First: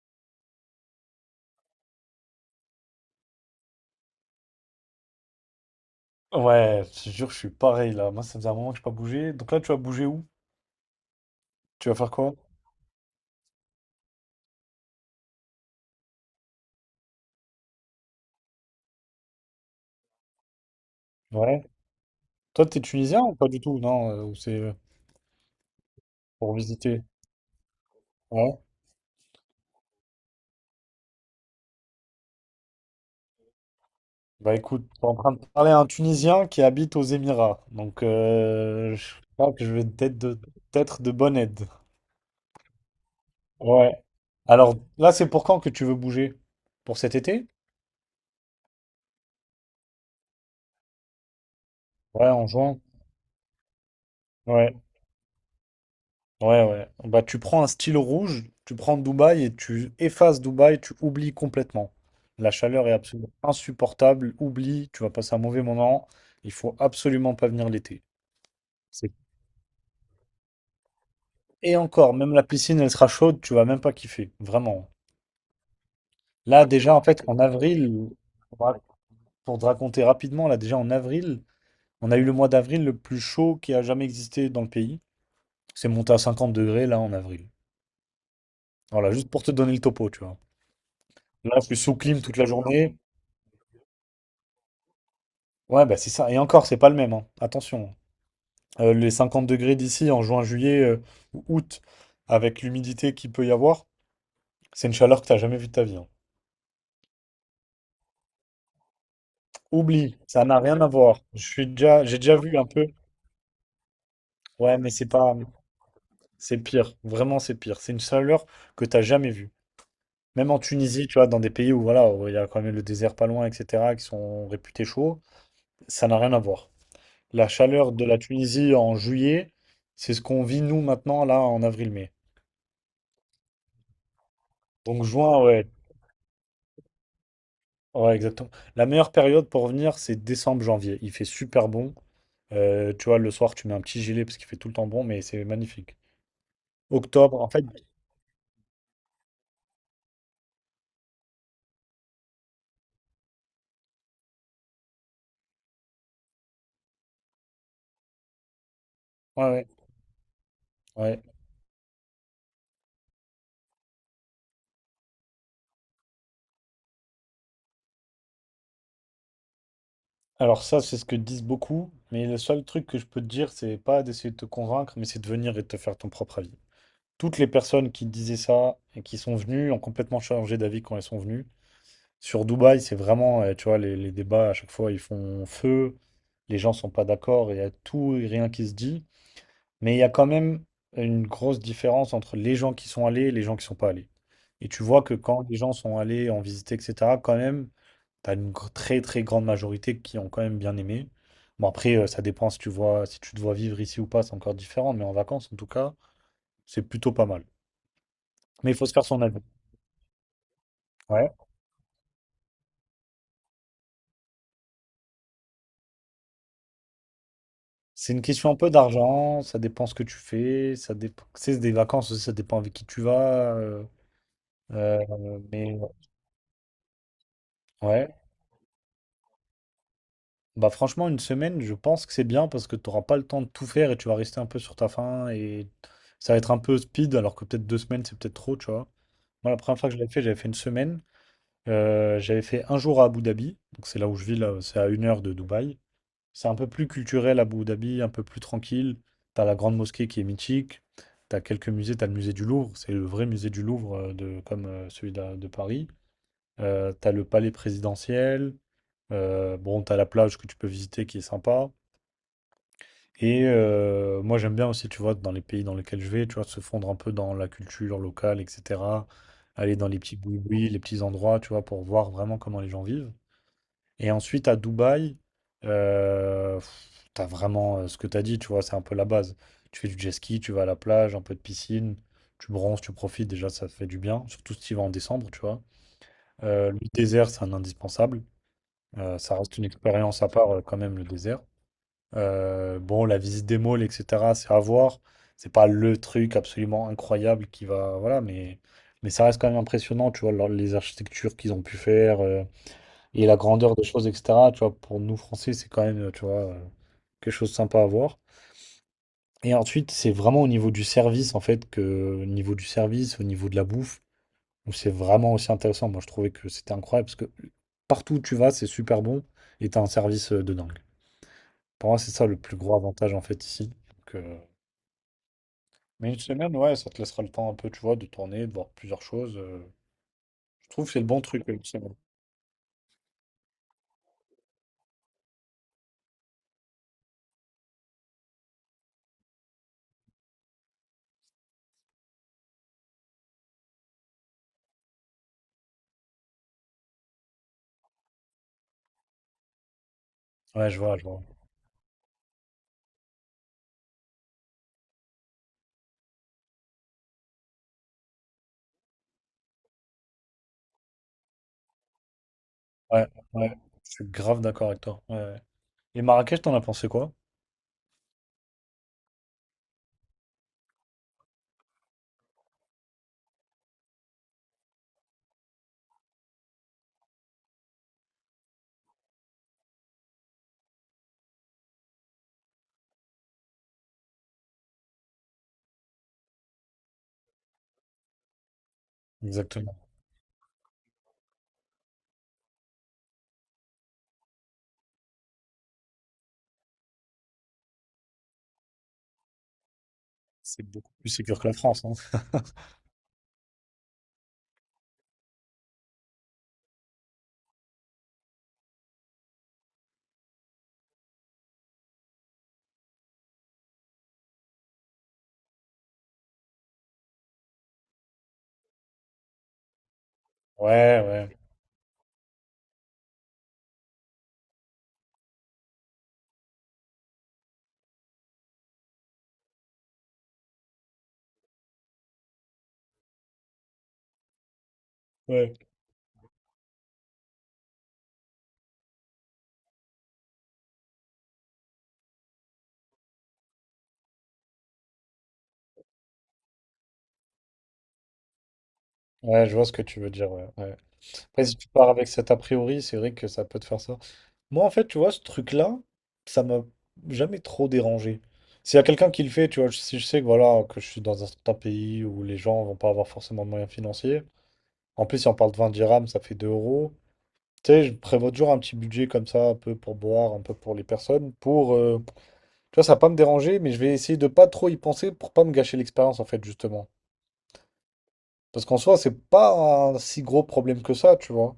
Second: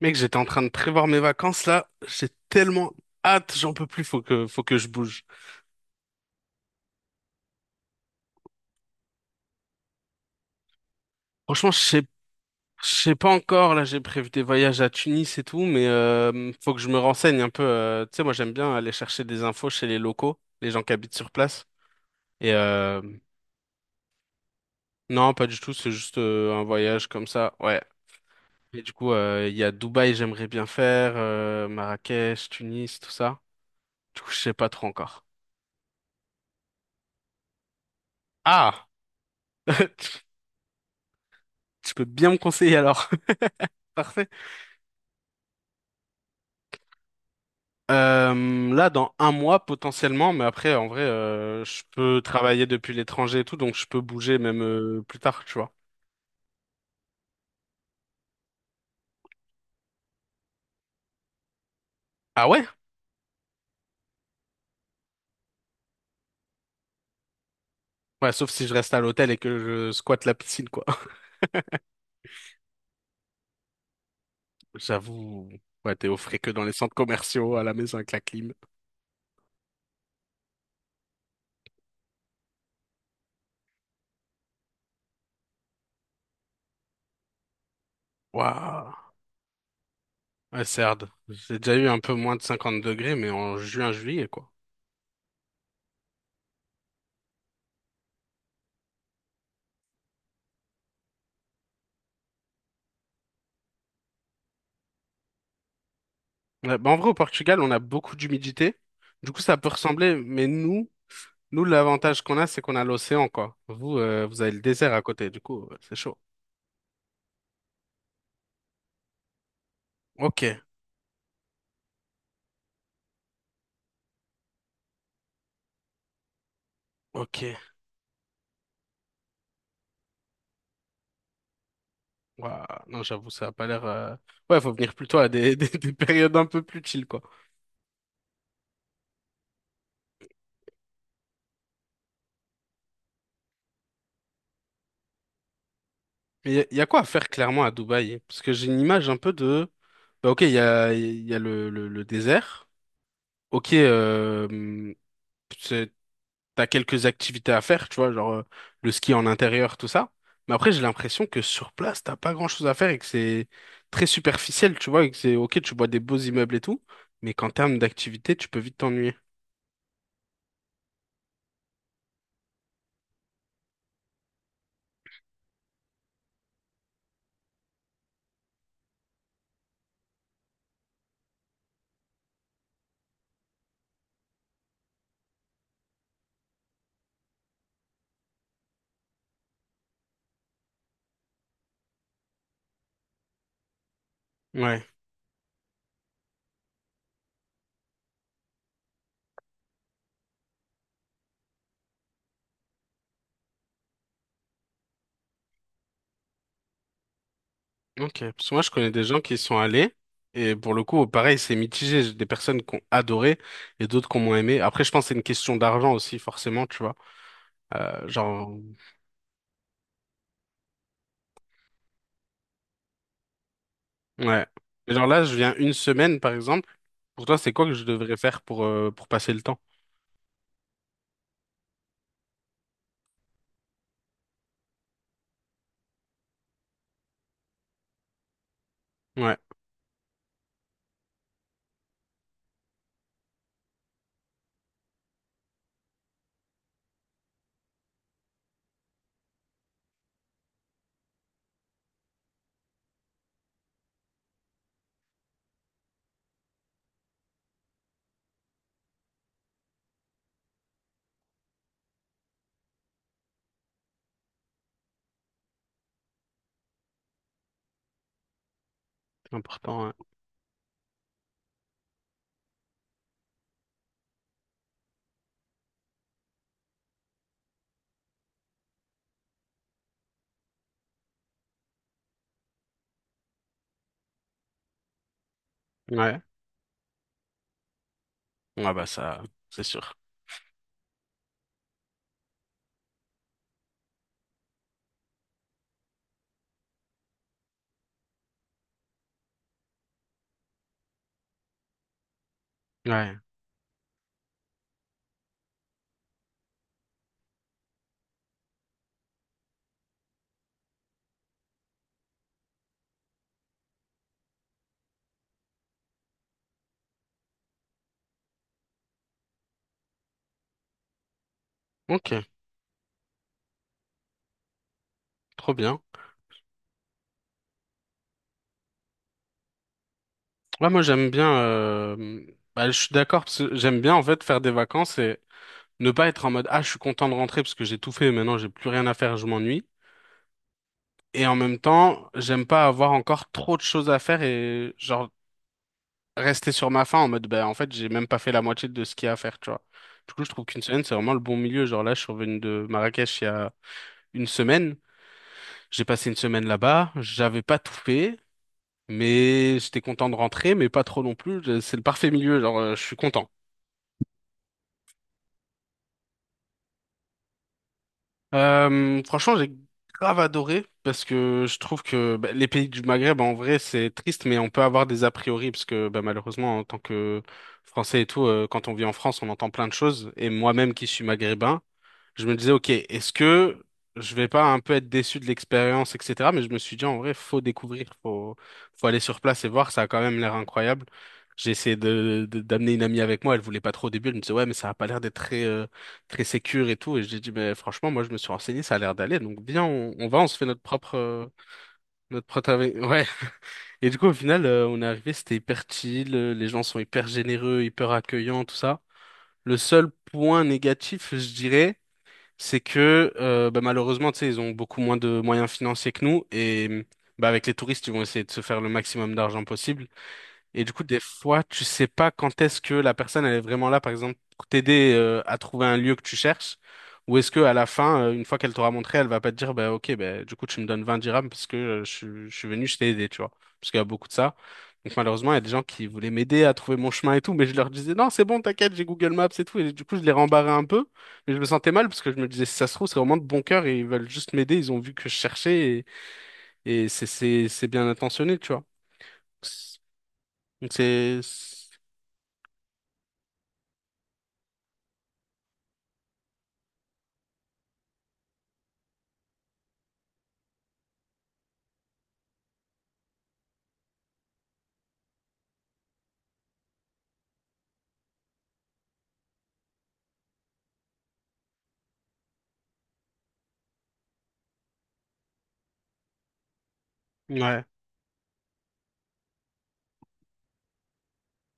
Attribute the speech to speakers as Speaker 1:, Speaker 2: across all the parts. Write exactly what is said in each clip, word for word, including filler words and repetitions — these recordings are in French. Speaker 1: Mec, j'étais en train de prévoir mes vacances là. J'ai tellement hâte, j'en peux plus. Faut que, faut que je bouge.
Speaker 2: Ouais, je te jure, je suis pareil là. Moi, ça faisait un moment que je n'ai pas bougé. Donc là, tu vas bouger où?
Speaker 1: Franchement, je
Speaker 2: Tu vas
Speaker 1: sais,
Speaker 2: faire quoi?
Speaker 1: je sais pas encore. Là, j'ai prévu des voyages à Tunis et tout, mais euh, faut que je me renseigne un peu. euh, tu sais, moi, j'aime bien aller chercher des infos chez les locaux, les gens qui habitent sur
Speaker 2: Ouais.
Speaker 1: place. Et
Speaker 2: Toi, t'es
Speaker 1: euh,
Speaker 2: tunisien ou pas du tout? Non, euh, ou c'est euh,
Speaker 1: non, pas du tout. C'est juste euh,
Speaker 2: pour
Speaker 1: un
Speaker 2: visiter.
Speaker 1: voyage comme ça. Ouais.
Speaker 2: Ouais.
Speaker 1: Et du coup, euh, il y a Dubaï, j'aimerais bien faire, euh, Marrakech, Tunis, tout ça. Du coup, je sais
Speaker 2: Bah
Speaker 1: pas
Speaker 2: écoute,
Speaker 1: trop
Speaker 2: je suis en
Speaker 1: encore.
Speaker 2: train de parler à un Tunisien qui habite aux Émirats. Donc
Speaker 1: Ah,
Speaker 2: euh, je crois que je vais être
Speaker 1: tu
Speaker 2: de, être de bonne aide.
Speaker 1: tu peux bien me conseiller alors.
Speaker 2: Ouais.
Speaker 1: Parfait.
Speaker 2: Alors là, c'est pour quand que tu veux bouger? Pour cet été?
Speaker 1: Euh, là, dans un mois potentiellement, mais après, en vrai, euh, je peux
Speaker 2: Ouais, en
Speaker 1: travailler
Speaker 2: juin.
Speaker 1: depuis l'étranger et tout, donc je peux bouger même
Speaker 2: Ouais.
Speaker 1: euh, plus tard, tu vois.
Speaker 2: Ouais, ouais. Bah, tu prends un stylo rouge, tu prends Dubaï et tu effaces Dubaï, tu oublies complètement.
Speaker 1: Ah
Speaker 2: La
Speaker 1: ouais?
Speaker 2: chaleur est absolument insupportable, oublie, tu vas passer un mauvais moment. Il faut absolument pas venir l'été.
Speaker 1: Ouais, sauf si je reste à
Speaker 2: C'est-
Speaker 1: l'hôtel et que je squatte la piscine, quoi.
Speaker 2: Et encore, même la piscine, elle sera chaude, tu vas même pas kiffer, vraiment.
Speaker 1: J'avoue, ouais, t'es au frais que dans
Speaker 2: Là,
Speaker 1: les centres
Speaker 2: déjà, en fait, en
Speaker 1: commerciaux, à la maison
Speaker 2: avril,
Speaker 1: avec la clim.
Speaker 2: pour te raconter rapidement, là, déjà en avril, on a eu le mois d'avril le plus chaud qui a jamais existé dans le pays. C'est monté à cinquante degrés, là, en avril.
Speaker 1: Waouh.
Speaker 2: Voilà, juste pour te donner le topo, tu vois.
Speaker 1: Ouais, c'est hard.
Speaker 2: Là,
Speaker 1: J'ai
Speaker 2: je
Speaker 1: déjà
Speaker 2: suis
Speaker 1: eu
Speaker 2: sous
Speaker 1: un peu
Speaker 2: clim
Speaker 1: moins
Speaker 2: toute
Speaker 1: de
Speaker 2: la
Speaker 1: cinquante
Speaker 2: journée.
Speaker 1: degrés, mais en juin, juillet, quoi.
Speaker 2: Ouais, bah c'est ça. Et encore, c'est pas le même, hein. Attention. Euh, les cinquante degrés d'ici en juin, juillet euh, ou août, avec l'humidité qu'il peut y avoir, c'est une chaleur que t'as jamais vue de ta vie. Hein.
Speaker 1: Ouais, bah en vrai, au Portugal, on a beaucoup d'humidité. Du coup, ça peut
Speaker 2: Oublie,
Speaker 1: ressembler,
Speaker 2: ça
Speaker 1: mais
Speaker 2: n'a rien à
Speaker 1: nous,
Speaker 2: voir. Je
Speaker 1: nous,
Speaker 2: suis déjà, j'ai
Speaker 1: l'avantage
Speaker 2: déjà
Speaker 1: qu'on a,
Speaker 2: vu
Speaker 1: c'est
Speaker 2: un
Speaker 1: qu'on a
Speaker 2: peu.
Speaker 1: l'océan, quoi. Vous, euh, vous avez le
Speaker 2: Ouais, mais
Speaker 1: désert à
Speaker 2: c'est
Speaker 1: côté,
Speaker 2: pas,
Speaker 1: du coup, euh, c'est chaud.
Speaker 2: c'est pire. Vraiment, c'est pire. C'est une chaleur que t'as jamais vue.
Speaker 1: Ok,
Speaker 2: Même en Tunisie, tu vois, dans des pays où voilà, où il y a quand même le désert pas loin, et cetera, qui sont réputés chauds, ça n'a rien à voir. La
Speaker 1: ok.
Speaker 2: chaleur de la Tunisie en juillet, c'est ce qu'on vit nous maintenant là en avril-mai.
Speaker 1: Ouah, non, j'avoue, ça a pas l'air. euh, Ouais, faut venir
Speaker 2: Donc
Speaker 1: plutôt à
Speaker 2: juin,
Speaker 1: des, des,
Speaker 2: ouais.
Speaker 1: des périodes un peu plus chill, quoi.
Speaker 2: Ouais, exactement. La meilleure période pour venir, c'est décembre-janvier. Il fait super bon. Euh, tu vois, le soir, tu mets un petit gilet parce qu'il fait tout le temps bon, mais c'est magnifique.
Speaker 1: Mais il y, y a quoi à faire
Speaker 2: Octobre, en
Speaker 1: clairement
Speaker 2: fait,
Speaker 1: à Dubaï? Parce que j'ai une image un peu de. Bah, ok, il y a, y a le, le, le désert. Ok, euh, t'as quelques activités à faire, tu vois, genre euh, le ski en
Speaker 2: ouais, ouais,
Speaker 1: intérieur, tout ça. Mais après, j'ai
Speaker 2: ouais.
Speaker 1: l'impression que sur place, t'as pas grand-chose à faire et que c'est très superficiel, tu vois, et que c'est ok, tu vois des beaux immeubles et tout, mais qu'en termes d'activité, tu peux vite t'ennuyer.
Speaker 2: Alors ça, c'est ce que disent beaucoup, mais le seul truc que je peux te dire, c'est pas d'essayer de te convaincre, mais c'est de venir et de te faire ton propre avis. Toutes les personnes qui disaient ça et qui sont venues ont complètement changé d'avis quand elles sont venues. Sur Dubaï, c'est vraiment, euh, tu vois, les, les débats à chaque fois, ils font feu, les gens sont pas d'accord, il y a tout et rien qui se dit. Mais il y a quand même une grosse différence entre les gens qui sont allés et les gens qui sont pas allés. Et tu
Speaker 1: Ouais,
Speaker 2: vois que quand les gens sont allés en visiter, et cetera, quand même, tu as une gr- très très grande majorité qui ont quand même bien aimé. Bon après, euh, ça dépend si tu vois, si tu te vois vivre ici ou pas, c'est encore différent, mais en vacances, en tout cas, c'est plutôt pas mal.
Speaker 1: ok. Parce que moi, je
Speaker 2: Mais il faut
Speaker 1: connais
Speaker 2: se
Speaker 1: des
Speaker 2: faire
Speaker 1: gens
Speaker 2: son
Speaker 1: qui y
Speaker 2: avis.
Speaker 1: sont allés et pour le coup,
Speaker 2: Ouais.
Speaker 1: pareil, c'est mitigé. J'ai des personnes qui ont adoré et d'autres qui ont moins aimé. Après, je pense que c'est une question d'argent aussi, forcément, tu vois. Euh,
Speaker 2: C'est une question
Speaker 1: genre,
Speaker 2: un peu d'argent, ça dépend ce que tu fais, ça dépend, c'est des vacances aussi, ça dépend avec qui tu vas. euh,
Speaker 1: ouais. Et genre là, je
Speaker 2: euh,
Speaker 1: viens une
Speaker 2: mais
Speaker 1: semaine, par exemple. Pour toi, c'est quoi que je
Speaker 2: ouais.
Speaker 1: devrais faire pour, euh, pour passer le temps?
Speaker 2: Bah franchement, une semaine, je pense que c'est bien parce que tu n'auras pas le temps de tout faire et tu vas rester un peu sur ta faim et ça va être un peu speed alors que peut-être deux semaines, c'est peut-être trop, tu vois.
Speaker 1: Ouais.
Speaker 2: Moi, la première fois que je l'avais fait, j'avais fait une semaine. Euh, j'avais fait un jour à Abu Dhabi, donc c'est là où je vis, là, c'est à une heure de Dubaï. C'est un peu plus culturel, Abu Dhabi, un peu plus tranquille. T'as la grande mosquée qui est mythique, t'as quelques musées, t'as le musée du Louvre, c'est le vrai musée du Louvre euh, de, comme euh, celui de, de Paris. Euh, t'as le palais présidentiel, euh, bon, t'as la plage que tu peux visiter qui est sympa. Et euh, moi, j'aime bien aussi, tu vois, dans les pays dans lesquels je vais, tu vois, se fondre un peu dans la culture locale, et cetera. Aller
Speaker 1: Important,
Speaker 2: dans les
Speaker 1: ouais.
Speaker 2: petits boui les petits endroits, tu vois, pour voir vraiment comment les gens vivent. Et ensuite, à Dubaï, euh, pff, t'as vraiment euh, ce que t'as dit, tu vois, c'est un peu la base. Tu fais du jet ski, tu vas à la plage, un peu de piscine, tu bronzes, tu profites, déjà, ça fait du bien, surtout si tu y vas en décembre, tu vois.
Speaker 1: Ouais.
Speaker 2: Euh, le désert, c'est un indispensable.
Speaker 1: Ouais, bah
Speaker 2: Euh,
Speaker 1: ça,
Speaker 2: ça reste
Speaker 1: c'est
Speaker 2: une
Speaker 1: sûr.
Speaker 2: expérience à part, euh, quand même, le désert. Euh, bon, la visite des malls, et cetera, c'est à voir. C'est pas le truc absolument incroyable qui va. Voilà, mais, mais ça reste quand même impressionnant, tu vois, leur- les architectures qu'ils ont pu faire euh,
Speaker 1: Ouais.
Speaker 2: et la grandeur des choses, et cetera. Tu vois, pour nous Français, c'est quand même, euh, tu vois, euh, quelque chose de sympa à voir. Et ensuite, c'est vraiment au niveau du service, en fait, que au niveau du service, au niveau de la bouffe, où c'est vraiment aussi intéressant. Moi, je trouvais que c'était incroyable parce que partout où tu vas, c'est super bon et t'as un service euh, de dingue. Pour moi, c'est
Speaker 1: Ok,
Speaker 2: ça le plus gros avantage, en fait, ici. Donc, euh,
Speaker 1: trop bien.
Speaker 2: Mais une semaine, ouais, ça te laissera le temps un peu, tu vois, de tourner, de voir plusieurs choses. euh. Je
Speaker 1: Ouais, moi
Speaker 2: trouve que c'est le
Speaker 1: j'aime
Speaker 2: bon
Speaker 1: bien
Speaker 2: truc, une semaine.
Speaker 1: euh, bah, je suis d'accord parce que j'aime bien en fait faire des vacances et ne pas être en mode ah je suis content de rentrer parce que j'ai tout fait, maintenant j'ai plus rien à faire, je m'ennuie. Et en même temps, j'aime pas avoir encore trop de choses à faire et genre rester sur ma faim en mode bah en fait j'ai même pas fait la moitié de ce qu'il y a à faire, tu vois. Du coup, je trouve qu'une
Speaker 2: Ouais, je
Speaker 1: semaine, c'est
Speaker 2: vois, je
Speaker 1: vraiment le
Speaker 2: vois.
Speaker 1: bon milieu. Genre là, je suis revenu de Marrakech il y a une semaine. J'ai passé une semaine là-bas. J'avais pas tout fait, mais j'étais content de rentrer, mais pas trop non plus. Je- C'est le parfait milieu, genre euh, je suis
Speaker 2: Ouais,
Speaker 1: content.
Speaker 2: ouais, je suis grave d'accord avec toi. Ouais. Ouais. Et Marrakech, t'en as pensé quoi?
Speaker 1: Euh, franchement, j'ai grave adoré parce que je trouve que bah, les pays du Maghreb, en vrai, c'est triste, mais on peut avoir des a priori parce que bah, malheureusement, en tant que Français et tout, euh, quand on vit en France, on entend plein de choses. Et moi-même qui suis maghrébin, je me disais, ok, est-ce que je vais pas un peu être déçu de l'expérience, et cetera. Mais je me suis dit, en vrai, faut découvrir, faut, faut aller sur place et voir,
Speaker 2: Exactement.
Speaker 1: ça a quand même l'air incroyable. J'ai essayé de, de- d'amener une amie avec moi, elle voulait pas trop au début, elle me disait, ouais, mais ça a pas l'air d'être très, euh, très sécure et tout. Et j'ai dit, mais franchement, moi, je me suis renseigné, ça a l'air d'aller, donc viens, on, on va, on se fait notre
Speaker 2: C'est beaucoup
Speaker 1: propre,
Speaker 2: plus
Speaker 1: euh,
Speaker 2: sécure que la France, hein.
Speaker 1: notre propre, avis. ouais. Et du coup, au final, euh, on est arrivé, c'était hyper chill, euh, les gens sont hyper généreux, hyper accueillants, tout ça. Le seul point négatif, je dirais, c'est que euh, bah, malheureusement, tu sais, ils ont beaucoup moins de moyens financiers que nous et bah, avec les touristes, ils vont essayer de se faire le maximum d'argent possible. Et du coup, des
Speaker 2: Ouais, ouais,
Speaker 1: fois, tu sais pas quand est-ce que la personne elle est vraiment là, par exemple, pour t'aider euh, à trouver un lieu que tu cherches, ou est-ce que à la fin, euh, une fois qu'elle t'aura montré, elle va pas te dire, bah ok, bah, du coup, tu me donnes vingt dirhams parce que euh, je, suis je suis venu, je t'ai aidé, tu vois, parce qu'il y a beaucoup de ça. Donc malheureusement, il y a des
Speaker 2: ouais.
Speaker 1: gens qui voulaient m'aider à trouver mon chemin et tout, mais je leur disais, non, c'est bon, t'inquiète, j'ai Google Maps et tout, et du coup, je les rembarrais un peu, mais je me sentais mal parce que je me disais, si ça se trouve, c'est vraiment de bon cœur et ils veulent juste m'aider, ils ont vu que je cherchais et, et c'est c'est c'est bien intentionné, tu vois.
Speaker 2: Ouais, je vois ce que tu veux dire, ouais.
Speaker 1: Donc
Speaker 2: Ouais.
Speaker 1: c'est
Speaker 2: Après, si tu pars avec cet a priori, c'est vrai que ça peut te faire ça. Moi, en fait, tu vois, ce truc-là, ça m'a jamais trop dérangé. S'il y a quelqu'un qui le fait, tu vois, si je sais que voilà, que je suis dans un certain pays où les gens vont pas avoir forcément de moyens financiers. En plus, si on parle de vingt dirhams, ça fait deux euros. Tu sais, je prévois toujours un petit budget comme ça, un peu pour boire, un peu pour les personnes, pour... euh, Tu vois, ça va pas me déranger, mais je vais essayer de pas trop y penser pour pas me gâcher l'expérience, en fait, justement.
Speaker 1: ouais,
Speaker 2: Parce qu'en soi, c'est pas un si gros problème que ça, tu vois.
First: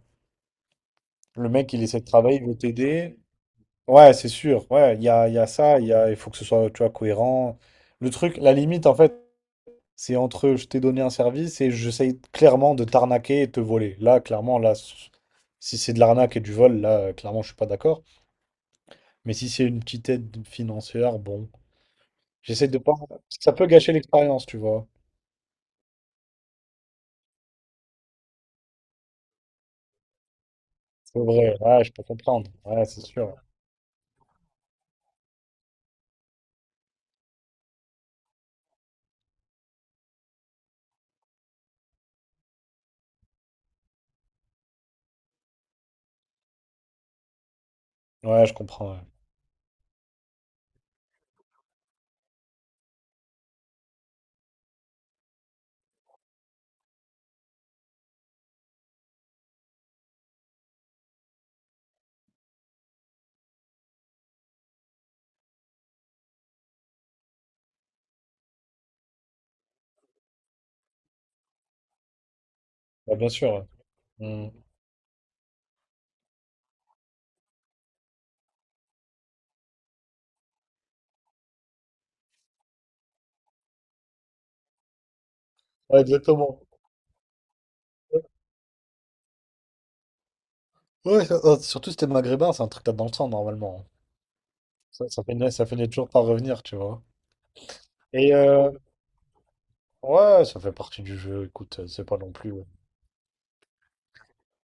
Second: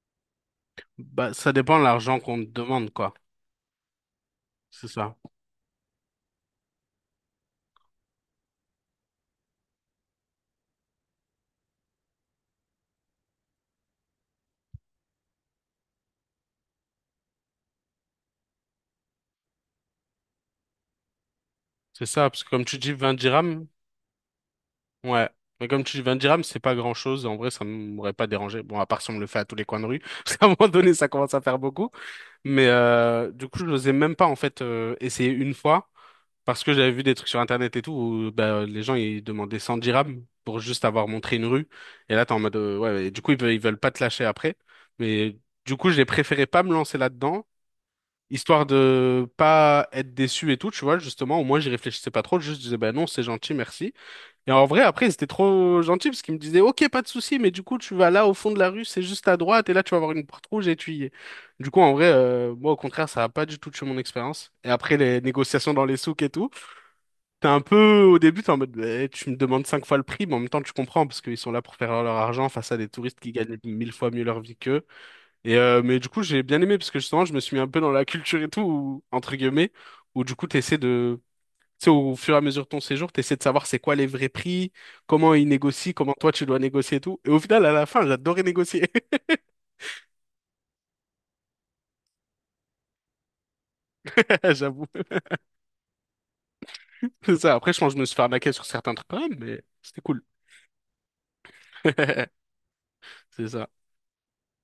Speaker 1: bah,
Speaker 2: Le
Speaker 1: ça
Speaker 2: mec,
Speaker 1: dépend de
Speaker 2: il essaie de
Speaker 1: l'argent qu'on
Speaker 2: travailler, il
Speaker 1: te
Speaker 2: veut
Speaker 1: demande, quoi.
Speaker 2: t'aider. Ouais, c'est sûr.
Speaker 1: C'est
Speaker 2: Ouais, il y
Speaker 1: ça.
Speaker 2: a, il y a ça, il y a, il faut que ce soit, tu vois, cohérent. Le truc, la limite, en fait, c'est entre je t'ai donné un service et j'essaye clairement de t'arnaquer et te voler. Là, clairement, là, s- si c'est de l'arnaque et du vol, là, euh, clairement, je suis pas d'accord. Mais si c'est une petite aide financière, bon,
Speaker 1: C'est ça, parce que comme
Speaker 2: j'essaie de
Speaker 1: tu dis
Speaker 2: pas.
Speaker 1: vingt
Speaker 2: Ça peut
Speaker 1: dirhams,
Speaker 2: gâcher l'expérience, tu vois.
Speaker 1: ouais. Mais comme tu dis vingt dirhams, c'est pas grand-chose. En vrai, ça m'aurait pas dérangé. Bon, à part si on me le fait à tous les coins de rue, parce qu'à un moment donné, ça
Speaker 2: C'est
Speaker 1: commence à faire
Speaker 2: vrai. Ouais,
Speaker 1: beaucoup.
Speaker 2: je peux comprendre.
Speaker 1: Mais
Speaker 2: Ouais, c'est
Speaker 1: euh,
Speaker 2: sûr.
Speaker 1: du coup, je n'osais même pas, en fait, euh, essayer une fois, parce que j'avais vu des trucs sur Internet et tout, où bah, les gens, ils demandaient cent dirhams pour juste avoir montré une rue. Et là, t'es en mode, euh, ouais, et du coup, ils veulent, ils veulent pas te lâcher après. Mais du coup, j'ai préféré pas me lancer là-dedans.
Speaker 2: Ouais, je
Speaker 1: Histoire
Speaker 2: comprends. Ouais.
Speaker 1: de pas être déçu et tout, tu vois, justement, au moins j'y réfléchissais pas trop, juste je disais, bah non, c'est gentil, merci. Et en vrai, après, c'était trop gentil parce qu'ils me disaient, ok, pas de souci, mais du coup, tu vas là au fond de la rue, c'est juste à droite, et là, tu vas avoir une porte rouge et tu y es. Du coup, en vrai, euh, moi, au contraire, ça a pas du tout tué mon expérience. Et après, les négociations dans les souks et tout, t'es un peu, au début, t'es en mode, bah, tu me demandes cinq fois le prix, mais en même temps, tu comprends parce qu'ils sont là pour faire leur argent face à des
Speaker 2: Ouais,
Speaker 1: touristes
Speaker 2: bien
Speaker 1: qui
Speaker 2: sûr.
Speaker 1: gagnent
Speaker 2: Ouais,
Speaker 1: mille fois mieux leur
Speaker 2: Mm.
Speaker 1: vie qu'eux. Et euh, mais du coup, j'ai bien aimé parce que justement, je me suis mis un peu dans la culture et tout, où- entre guillemets, où du coup, t'essaies de, tu sais, au fur et à mesure de ton séjour, t'essaies de savoir c'est quoi les vrais prix, comment ils négocient,
Speaker 2: Ouais,
Speaker 1: comment toi tu dois
Speaker 2: exactement.
Speaker 1: négocier et tout. Et au final, à la fin, j'adorais négocier,
Speaker 2: Ouais, ça- euh, surtout si t'es maghrébin, c'est un truc que t'as dans le sang, normalement.
Speaker 1: j'avoue.
Speaker 2: Ça, ça finit, ça finit toujours par revenir, tu vois.
Speaker 1: C'est ça. Après, je pense que je me suis fait
Speaker 2: Et
Speaker 1: arnaquer sur
Speaker 2: euh,
Speaker 1: certains trucs quand même, mais c'était cool.
Speaker 2: ouais, ça fait partie du jeu, écoute, c'est pas non plus. Ouais.
Speaker 1: C'est ça.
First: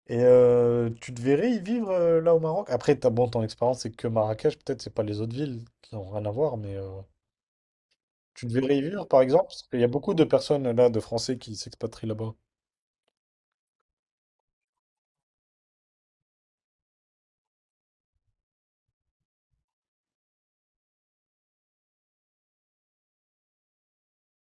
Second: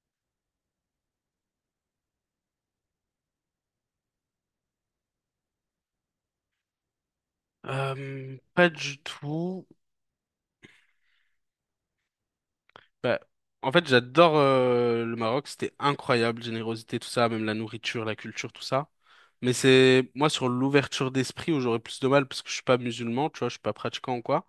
Speaker 2: Et euh, tu te verrais y vivre euh, là au Maroc? Après, t'as, bon, ton expérience, c'est que Marrakech, peut-être, c'est pas les autres villes qui n'ont rien à voir, mais euh,
Speaker 1: Euh,
Speaker 2: tu te
Speaker 1: pas
Speaker 2: verrais y
Speaker 1: du
Speaker 2: vivre, par exemple? Parce
Speaker 1: tout.
Speaker 2: qu'il y a beaucoup de personnes là, de Français, qui s'expatrient là-bas.
Speaker 1: Bah, en fait, j'adore euh, le Maroc, c'était incroyable, générosité, tout ça, même la nourriture, la culture, tout ça. Mais c'est moi sur l'ouverture d'esprit où j'aurais plus de mal parce que je suis pas musulman, tu vois, je suis pas pratiquant ou quoi.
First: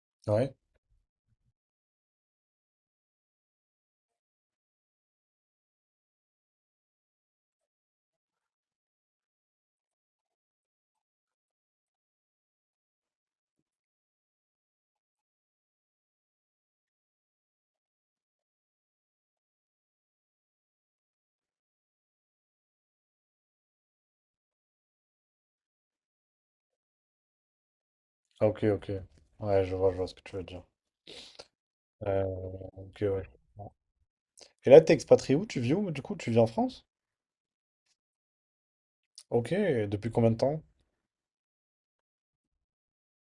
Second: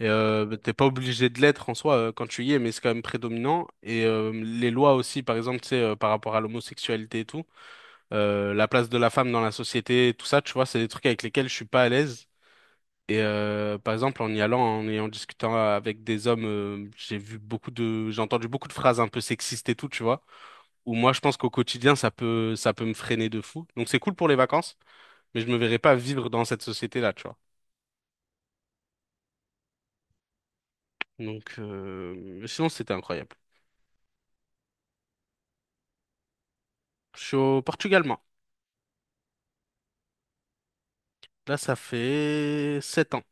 Speaker 1: Et euh,
Speaker 2: Ouais?
Speaker 1: bah, t'es pas obligé de l'être en soi euh, quand tu y es, mais c'est quand même prédominant. Et euh, les lois aussi, par exemple, tu sais, euh, par rapport à l'homosexualité et tout, euh, la place de la femme dans la société, tout ça, tu vois, c'est des trucs avec lesquels je suis pas à l'aise. Et euh, par exemple, en y allant en- et en discutant avec des hommes, euh, j'ai vu beaucoup de, j'ai entendu beaucoup de phrases un peu sexistes et tout, tu vois. Où moi, je pense qu'au quotidien, ça peut, ça peut me freiner de fou. Donc c'est cool pour les vacances, mais je me verrais pas vivre dans cette société-là, tu vois.
Speaker 2: Ah, ok, ok. Ouais, je vois, je vois ce que tu veux dire.
Speaker 1: Donc euh,
Speaker 2: Euh,
Speaker 1: mais sinon, c'était
Speaker 2: ok, ouais.
Speaker 1: incroyable.
Speaker 2: Et là, t'es expatrié où? Tu vis où, du coup? Tu vis en France?
Speaker 1: Je suis au Portugal, moi.
Speaker 2: Ok, depuis combien de temps?
Speaker 1: Là, ça fait sept ans.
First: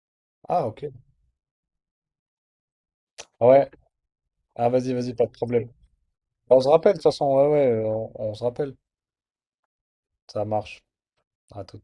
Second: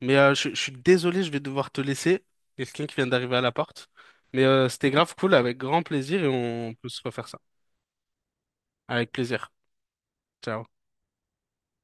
Speaker 1: Mais euh, je, je
Speaker 2: Ah,
Speaker 1: suis
Speaker 2: ok.
Speaker 1: désolé, je vais devoir te laisser. Il y a quelqu'un qui vient d'arriver à la
Speaker 2: Ouais.
Speaker 1: porte. Mais euh,
Speaker 2: Ah,
Speaker 1: c'était
Speaker 2: vas-y,
Speaker 1: grave
Speaker 2: vas-y, pas de
Speaker 1: cool, avec
Speaker 2: problème.
Speaker 1: grand plaisir, et
Speaker 2: Bah, on se
Speaker 1: on peut
Speaker 2: rappelle, de
Speaker 1: se
Speaker 2: toute façon,
Speaker 1: refaire ça.
Speaker 2: ouais, ouais, on, on se rappelle.
Speaker 1: Avec plaisir.
Speaker 2: Ça
Speaker 1: Ciao.
Speaker 2: marche. À tout.